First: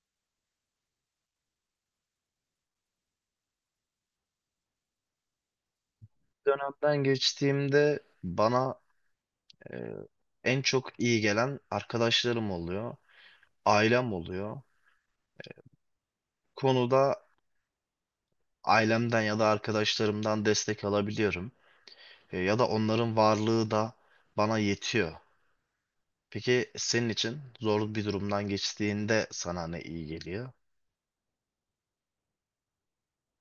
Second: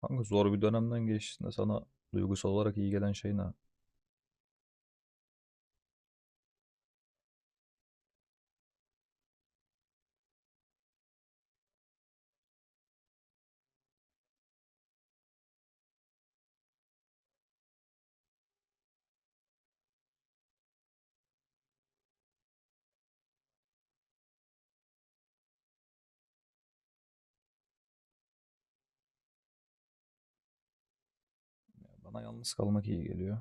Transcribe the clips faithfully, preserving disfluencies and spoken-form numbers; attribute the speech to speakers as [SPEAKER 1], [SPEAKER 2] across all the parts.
[SPEAKER 1] Kanka zor bir dönemden geçtiğinde sana duygusal olarak iyi gelen şey ne?
[SPEAKER 2] Dönemden geçtiğimde bana e, en çok iyi gelen arkadaşlarım oluyor, ailem oluyor. Konuda ailemden ya da arkadaşlarımdan destek alabiliyorum. E, ya da onların varlığı da bana yetiyor. Peki senin için zor bir durumdan geçtiğinde sana ne iyi geliyor?
[SPEAKER 1] Bana yalnız kalmak iyi geliyor.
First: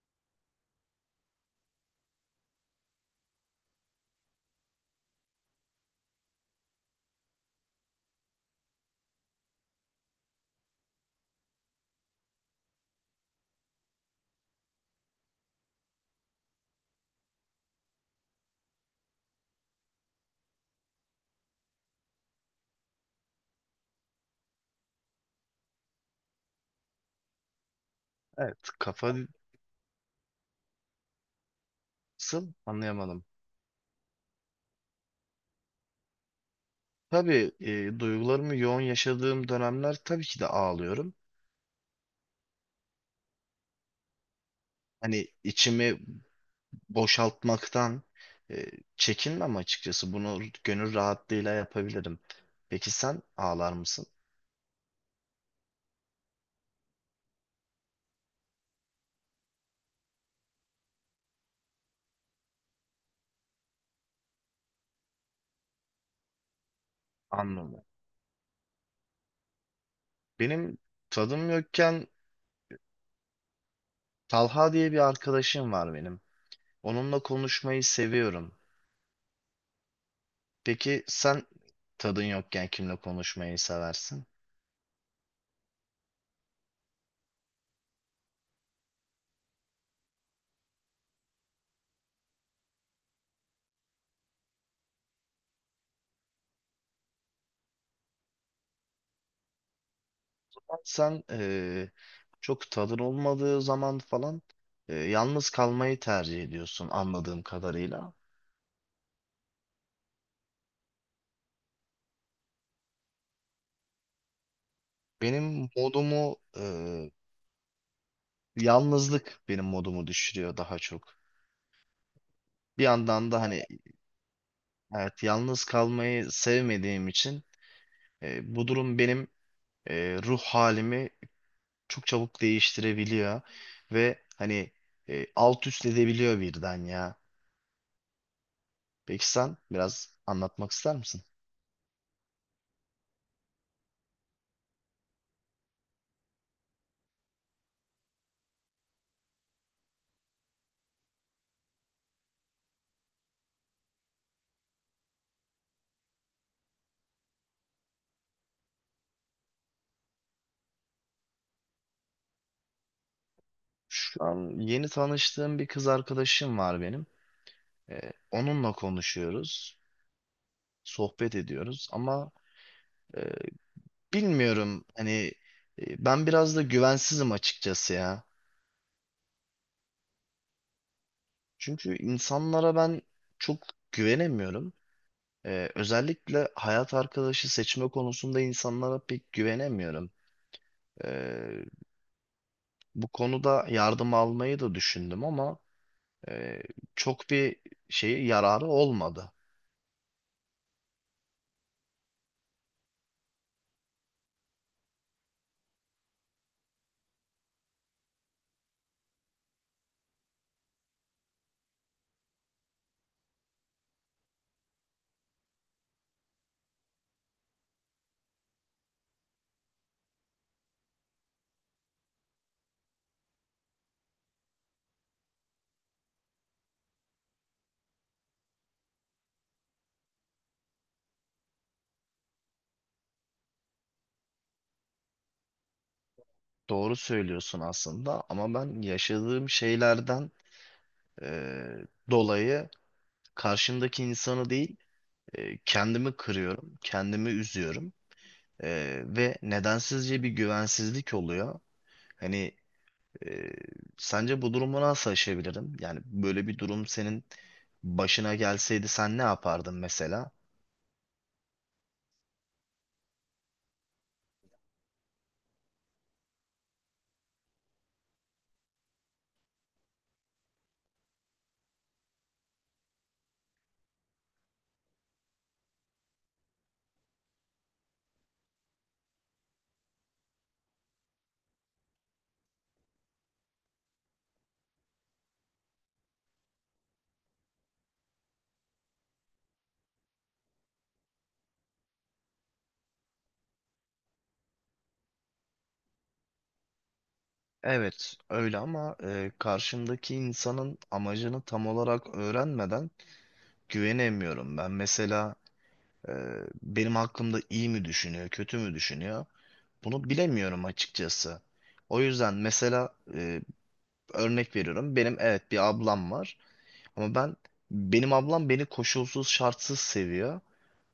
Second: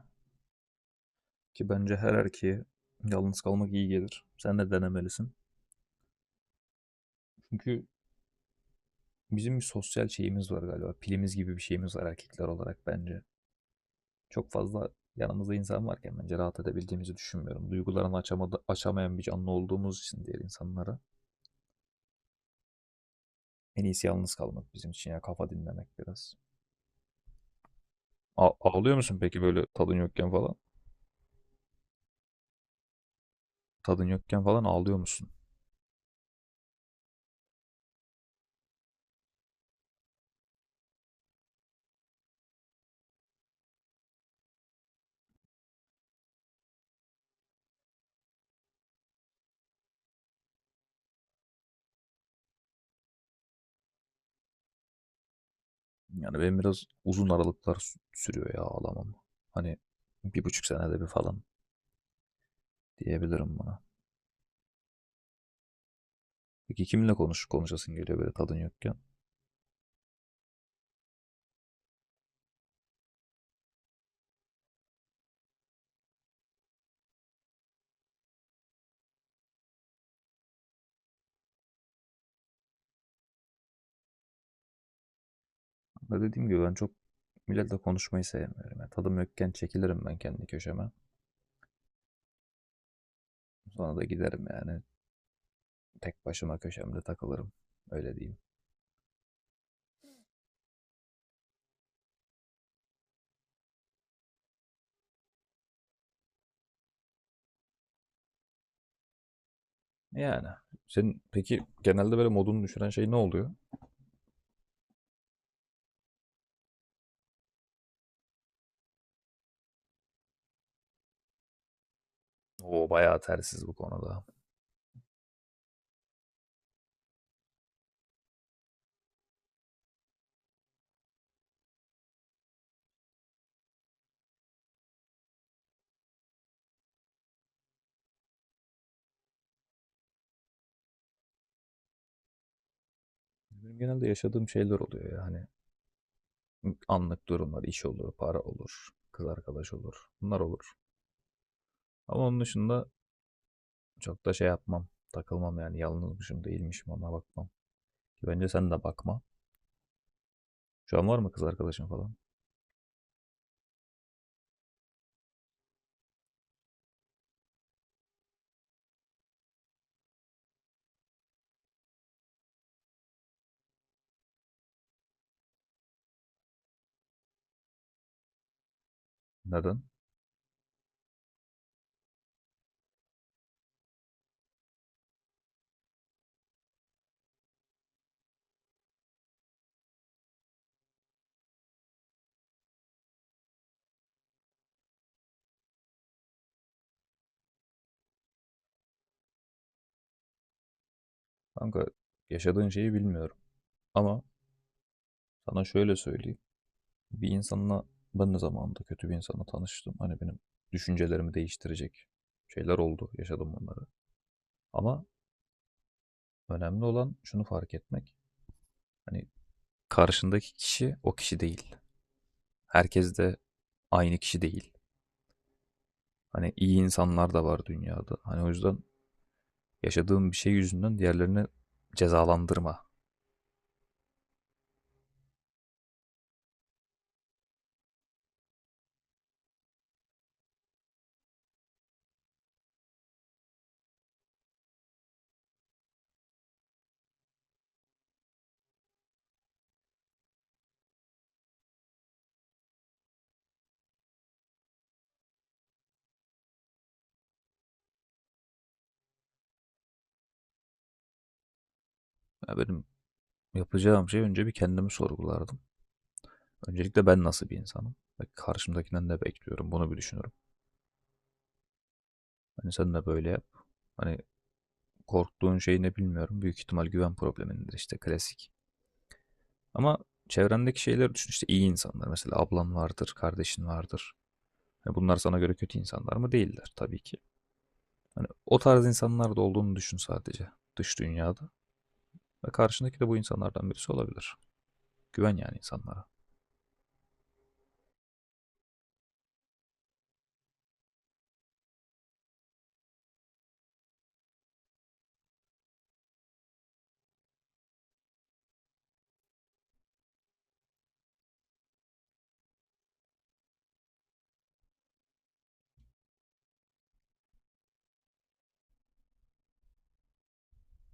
[SPEAKER 1] Ki bence her erkeğe yalnız kalmak iyi gelir. Sen de denemelisin. Çünkü bizim bir sosyal şeyimiz var galiba. Pilimiz gibi bir şeyimiz var erkekler olarak bence. Çok fazla yanımızda insan varken bence rahat edebildiğimizi düşünmüyorum. Duygularını açamadı, açamayan bir canlı olduğumuz için diğer insanlara. En iyisi yalnız kalmak bizim için ya, kafa dinlemek biraz. A-
[SPEAKER 2] Evet,
[SPEAKER 1] ağlıyor musun
[SPEAKER 2] kafasın
[SPEAKER 1] peki böyle tadın yokken falan?
[SPEAKER 2] anlayamadım.
[SPEAKER 1] Tadın yokken falan ağlıyor musun?
[SPEAKER 2] Tabii, e, duygularımı yoğun yaşadığım dönemler tabii ki de ağlıyorum. Hani içimi boşaltmaktan e, çekinmem açıkçası. Bunu gönül rahatlığıyla yapabilirim. Peki sen ağlar mısın?
[SPEAKER 1] Yani benim biraz uzun aralıklar sürüyor ya ağlamam. Hani bir buçuk senede bir falan diyebilirim buna. Peki kiminle konuş
[SPEAKER 2] Anladım.
[SPEAKER 1] konuşasın geliyor böyle tadın yokken?
[SPEAKER 2] Benim tadım yokken Talha diye bir arkadaşım var benim. Onunla konuşmayı seviyorum. Peki sen tadın yokken kimle konuşmayı seversin?
[SPEAKER 1] Ama dediğim gibi ben çok milletle konuşmayı sevmiyorum. Yani tadım yokken çekilirim ben kendi köşeme. Sonra da giderim yani tek başıma köşemde takılırım. Öyle diyeyim.
[SPEAKER 2] Sen e, çok tadın olmadığı zaman falan e, yalnız kalmayı tercih ediyorsun anladığım kadarıyla.
[SPEAKER 1] Yani senin peki genelde böyle modunu düşüren şey ne oluyor?
[SPEAKER 2] Benim modumu Yalnızlık benim modumu düşürüyor daha çok. Bir
[SPEAKER 1] O bayağı
[SPEAKER 2] yandan da hani
[SPEAKER 1] tersiz bu konuda.
[SPEAKER 2] evet yalnız kalmayı sevmediğim için e, bu durum benim e, ruh halimi çok çabuk değiştirebiliyor ve hani e, alt üst edebiliyor birden ya. Peki sen biraz anlatmak ister misin?
[SPEAKER 1] Benim genelde yaşadığım şeyler oluyor yani anlık durumlar, iş olur, para olur, kız arkadaş olur, bunlar olur. Ama onun dışında çok da şey yapmam, takılmam yani yalnızmışım değilmişim ona bakmam. Ki bence sen de bakma. Şu an var mı kız arkadaşın falan?
[SPEAKER 2] Şu an yeni tanıştığım bir kız arkadaşım var benim. E, onunla konuşuyoruz, sohbet ediyoruz ama e, bilmiyorum, hani e, ben biraz da güvensizim açıkçası ya.
[SPEAKER 1] Neden?
[SPEAKER 2] Çünkü insanlara ben çok güvenemiyorum. Ee, özellikle hayat arkadaşı seçme konusunda insanlara pek güvenemiyorum. Ee, Bu konuda yardım almayı da düşündüm ama e, çok bir şeyi yararı olmadı.
[SPEAKER 1] Kanka yaşadığın şeyi bilmiyorum. Ama sana şöyle söyleyeyim. Bir insanla Ben de zamanında kötü bir insanla tanıştım. Hani benim düşüncelerimi değiştirecek şeyler oldu. Yaşadım bunları. Ama önemli olan şunu fark etmek. Hani karşındaki kişi o kişi değil. Herkes de aynı kişi değil. Hani iyi insanlar da var dünyada. Hani o yüzden yaşadığım bir şey yüzünden diğerlerini cezalandırma.
[SPEAKER 2] Doğru söylüyorsun aslında ama ben yaşadığım şeylerden e, dolayı karşımdaki insanı değil, e, kendimi kırıyorum, kendimi üzüyorum. E, ve nedensizce bir güvensizlik oluyor. Hani, Ee, sence bu durumu nasıl aşabilirim? Yani böyle bir durum senin başına gelseydi sen ne yapardın mesela?
[SPEAKER 1] Ya benim yapacağım şey, önce bir kendimi sorgulardım. Öncelikle ben nasıl bir insanım? Ve karşımdakinden ne bekliyorum? Bunu bir düşünürüm. Hani sen de böyle yap. Hani korktuğun şey ne bilmiyorum. Büyük ihtimal güven problemindir işte, klasik. Ama çevrendeki şeyleri düşün işte, iyi insanlar. Mesela ablan vardır, kardeşin vardır. Hani bunlar sana göre kötü insanlar mı? Değiller tabii ki. Hani o tarz insanlar da olduğunu düşün sadece dış dünyada. Ve karşındaki de bu insanlardan birisi olabilir. Güven yani insanlara.
[SPEAKER 2] Evet, öyle ama e, karşımdaki insanın amacını tam olarak öğrenmeden güvenemiyorum. Ben mesela, e, benim hakkımda iyi mi düşünüyor, kötü mü düşünüyor? Bunu bilemiyorum açıkçası. O yüzden mesela e, örnek veriyorum. Benim evet bir ablam var ama ben benim ablam beni koşulsuz şartsız seviyor.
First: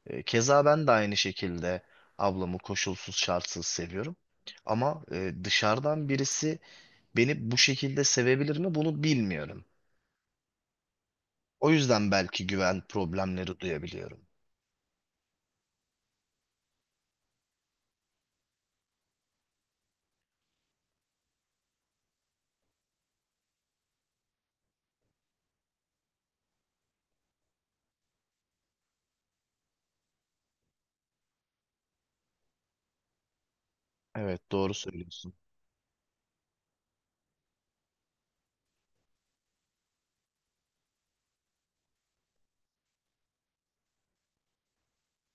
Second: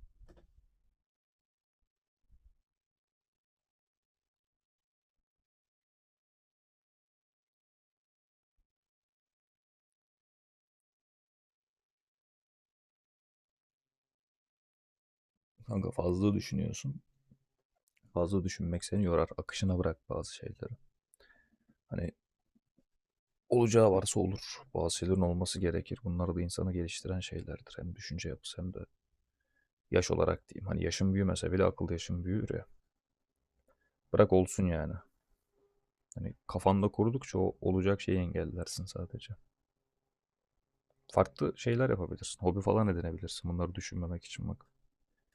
[SPEAKER 2] E, Keza ben de aynı şekilde ablamı koşulsuz şartsız seviyorum. Ama e, dışarıdan birisi beni bu şekilde sevebilir mi, bunu bilmiyorum. O yüzden belki güven problemleri duyabiliyorum.
[SPEAKER 1] Kanka fazla düşünüyorsun. Fazla düşünmek seni yorar. Akışına bırak bazı şeyleri. Hani olacağı varsa olur. Bazı şeylerin olması gerekir. Bunlar da insanı geliştiren şeylerdir. Hem düşünce yapısı hem de yaş olarak diyeyim. Hani yaşım büyümese bile akıl yaşım büyür ya. Bırak
[SPEAKER 2] Evet,
[SPEAKER 1] olsun
[SPEAKER 2] doğru
[SPEAKER 1] yani.
[SPEAKER 2] söylüyorsun.
[SPEAKER 1] Hani kafanda kurdukça o olacak şeyi engellersin sadece. Farklı şeyler yapabilirsin. Hobi falan edinebilirsin. Bunları düşünmemek için bak.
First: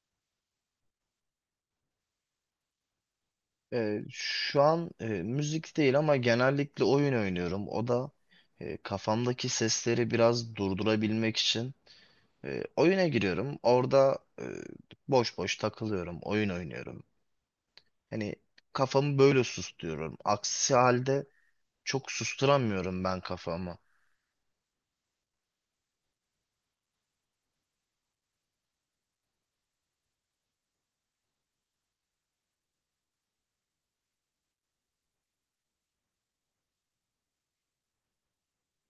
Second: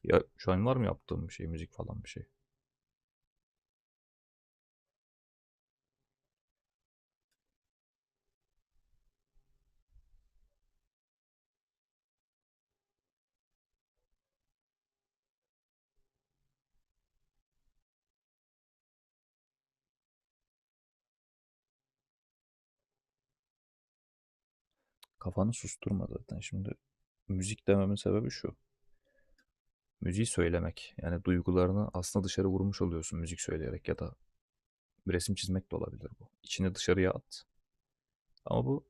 [SPEAKER 1] Ya şu an var mı yaptığım bir şey, müzik falan bir şey?
[SPEAKER 2] E, şu an e, müzik değil ama genellikle oyun oynuyorum. O da e, kafamdaki sesleri biraz durdurabilmek için e, oyuna giriyorum. Orada e, boş boş takılıyorum, oyun oynuyorum. Hani kafamı böyle susturuyorum. Aksi halde çok susturamıyorum ben kafamı.
[SPEAKER 1] Kafanı susturma zaten. Şimdi müzik dememin sebebi şu: müziği söylemek. Yani duygularını aslında dışarı vurmuş oluyorsun müzik söyleyerek, ya da resim çizmek de olabilir bu. İçini dışarıya at. Ama bu,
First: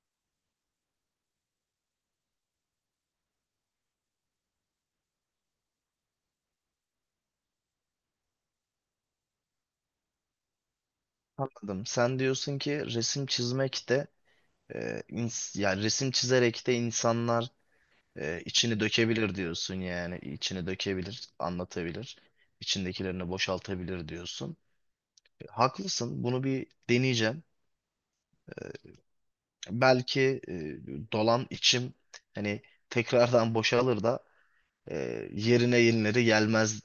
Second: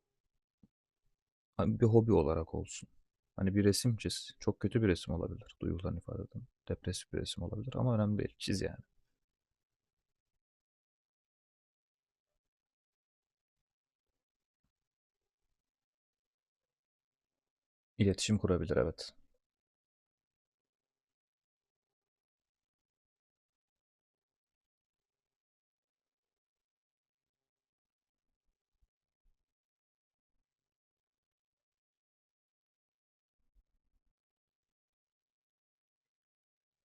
[SPEAKER 1] hani bir hobi olarak olsun. Hani bir resim çiz. Çok kötü bir resim olabilir, duygularını ifade eden. Depresif bir resim olabilir ama önemli değil. Çiz yani.
[SPEAKER 2] Anladım. Sen diyorsun ki, resim çizmek de e, ins- yani resim çizerek de insanlar
[SPEAKER 1] İletişim
[SPEAKER 2] e,
[SPEAKER 1] kurabilir,
[SPEAKER 2] içini
[SPEAKER 1] evet.
[SPEAKER 2] dökebilir diyorsun yani. İçini dökebilir, anlatabilir. İçindekilerini boşaltabilir diyorsun. E, haklısın. Bunu bir deneyeceğim. E, Belki e, dolan içim hani tekrardan boşalır da e, yerine yenileri gelmez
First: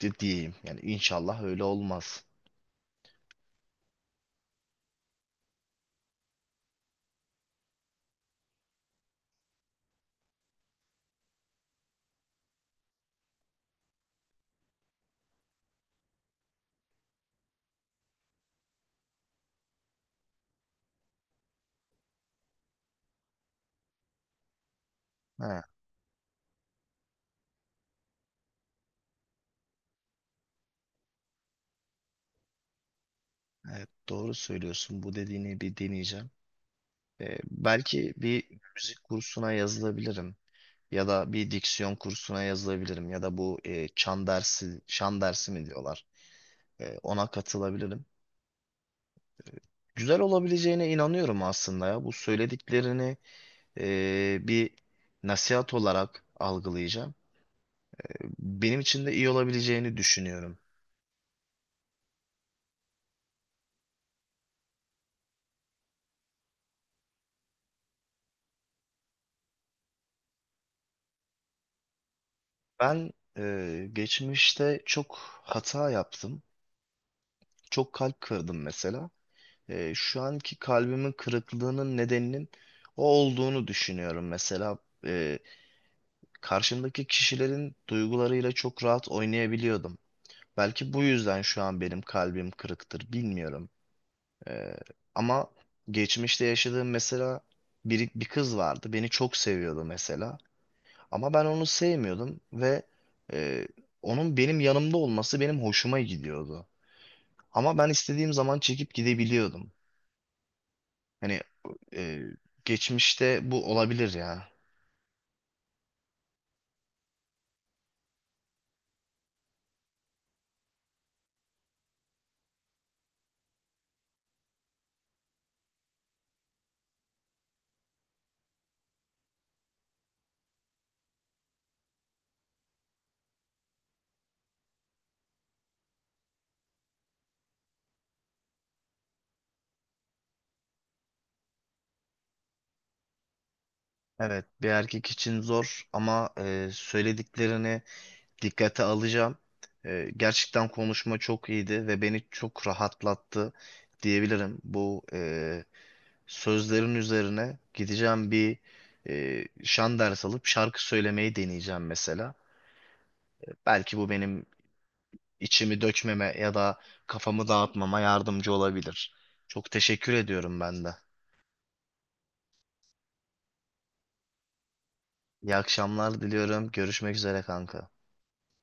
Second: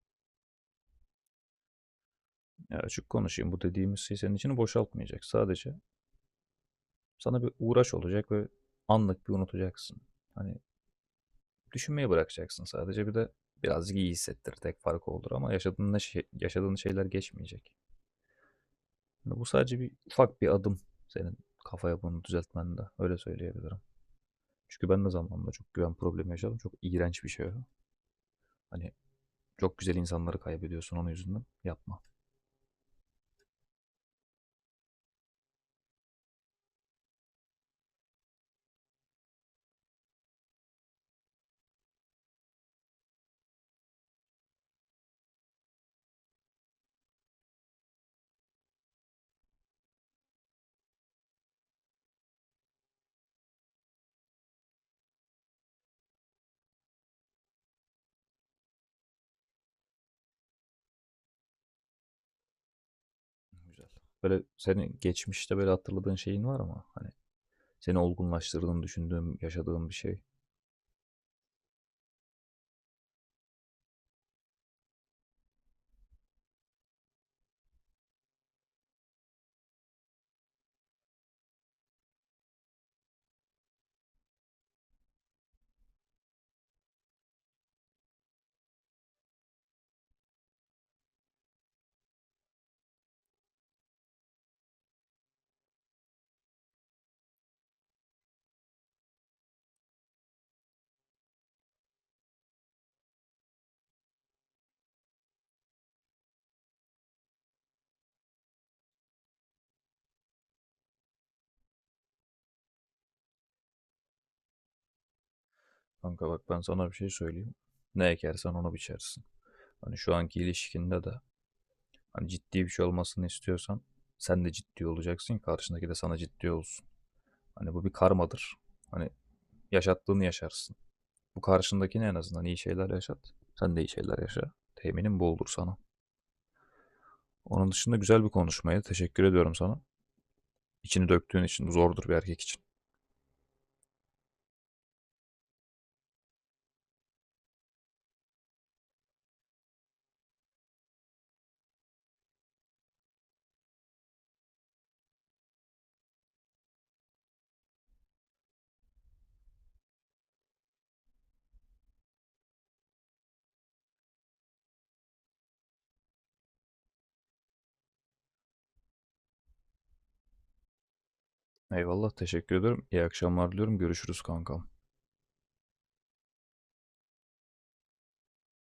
[SPEAKER 2] di- diyeyim. Yani inşallah öyle olmaz.
[SPEAKER 1] Ya açık konuşayım. Bu dediğimiz şey senin içini boşaltmayacak. Sadece sana bir uğraş olacak ve anlık bir unutacaksın. Hani düşünmeyi bırakacaksın sadece. Bir de birazcık iyi hissettir. Tek farkı olur ama yaşadığın, ne şey, yaşadığın şeyler geçmeyecek. Yani bu sadece bir ufak bir adım senin kafa yapını düzeltmende. Öyle söyleyebilirim. Çünkü ben de zamanında
[SPEAKER 2] Ha,
[SPEAKER 1] çok güven problemi yaşadım. Çok iğrenç bir şey o. Hani çok güzel insanları kaybediyorsun onun yüzünden. Yapma.
[SPEAKER 2] evet doğru söylüyorsun. Bu dediğini bir deneyeceğim. Ee, belki bir müzik kursuna yazılabilirim. Ya da bir diksiyon kursuna yazılabilirim. Ya da bu e, çan dersi, şan dersi mi diyorlar? E, ona katılabilirim. Güzel olabileceğine inanıyorum aslında ya. Bu söylediklerini e, bir nasihat olarak algılayacağım. Benim için de iyi olabileceğini düşünüyorum.
[SPEAKER 1] Güzel. Böyle senin geçmişte böyle hatırladığın şeyin var mı? Hani seni olgunlaştırdığını düşündüğüm, yaşadığın bir şey.
[SPEAKER 2] Ben e, Geçmişte çok hata yaptım. Çok kalp kırdım mesela. Ee, şu anki kalbimin kırıklığının nedeninin o olduğunu düşünüyorum. Mesela e, karşımdaki kişilerin duygularıyla çok rahat oynayabiliyordum. Belki bu yüzden şu an benim kalbim kırıktır, bilmiyorum. Ee, Ama geçmişte yaşadığım mesela bir, bir kız vardı. Beni çok seviyordu mesela. Ama ben onu sevmiyordum ve e, onun benim yanımda olması benim hoşuma gidiyordu. Ama ben istediğim zaman çekip gidebiliyordum. Hani e, geçmişte bu olabilir ya.
[SPEAKER 1] Kanka bak, ben sana bir şey söyleyeyim. Ne ekersen onu biçersin. Hani şu anki ilişkinde de hani ciddi bir şey olmasını istiyorsan sen de ciddi olacaksın. Karşındaki de sana ciddi olsun. Hani bu bir karmadır. Hani yaşattığını yaşarsın. Bu karşındakine en azından iyi şeyler yaşat. Sen de iyi şeyler yaşa. Teminim bu olur sana. Onun dışında güzel bir konuşmaydı. Teşekkür ediyorum sana. İçini döktüğün için, zordur bir erkek için.
[SPEAKER 2] Evet, bir erkek için zor ama e, söylediklerini dikkate alacağım. E, gerçekten konuşma çok iyiydi ve beni çok rahatlattı diyebilirim. Bu e, sözlerin üzerine gideceğim, bir e, şan ders alıp şarkı söylemeyi deneyeceğim mesela. Belki bu benim içimi dökmeme ya da kafamı dağıtmama yardımcı olabilir. Çok teşekkür ediyorum ben de.
[SPEAKER 1] Eyvallah, teşekkür ederim. İyi akşamlar diliyorum. Görüşürüz kankam.
[SPEAKER 2] İyi akşamlar diliyorum. Görüşmek üzere kanka.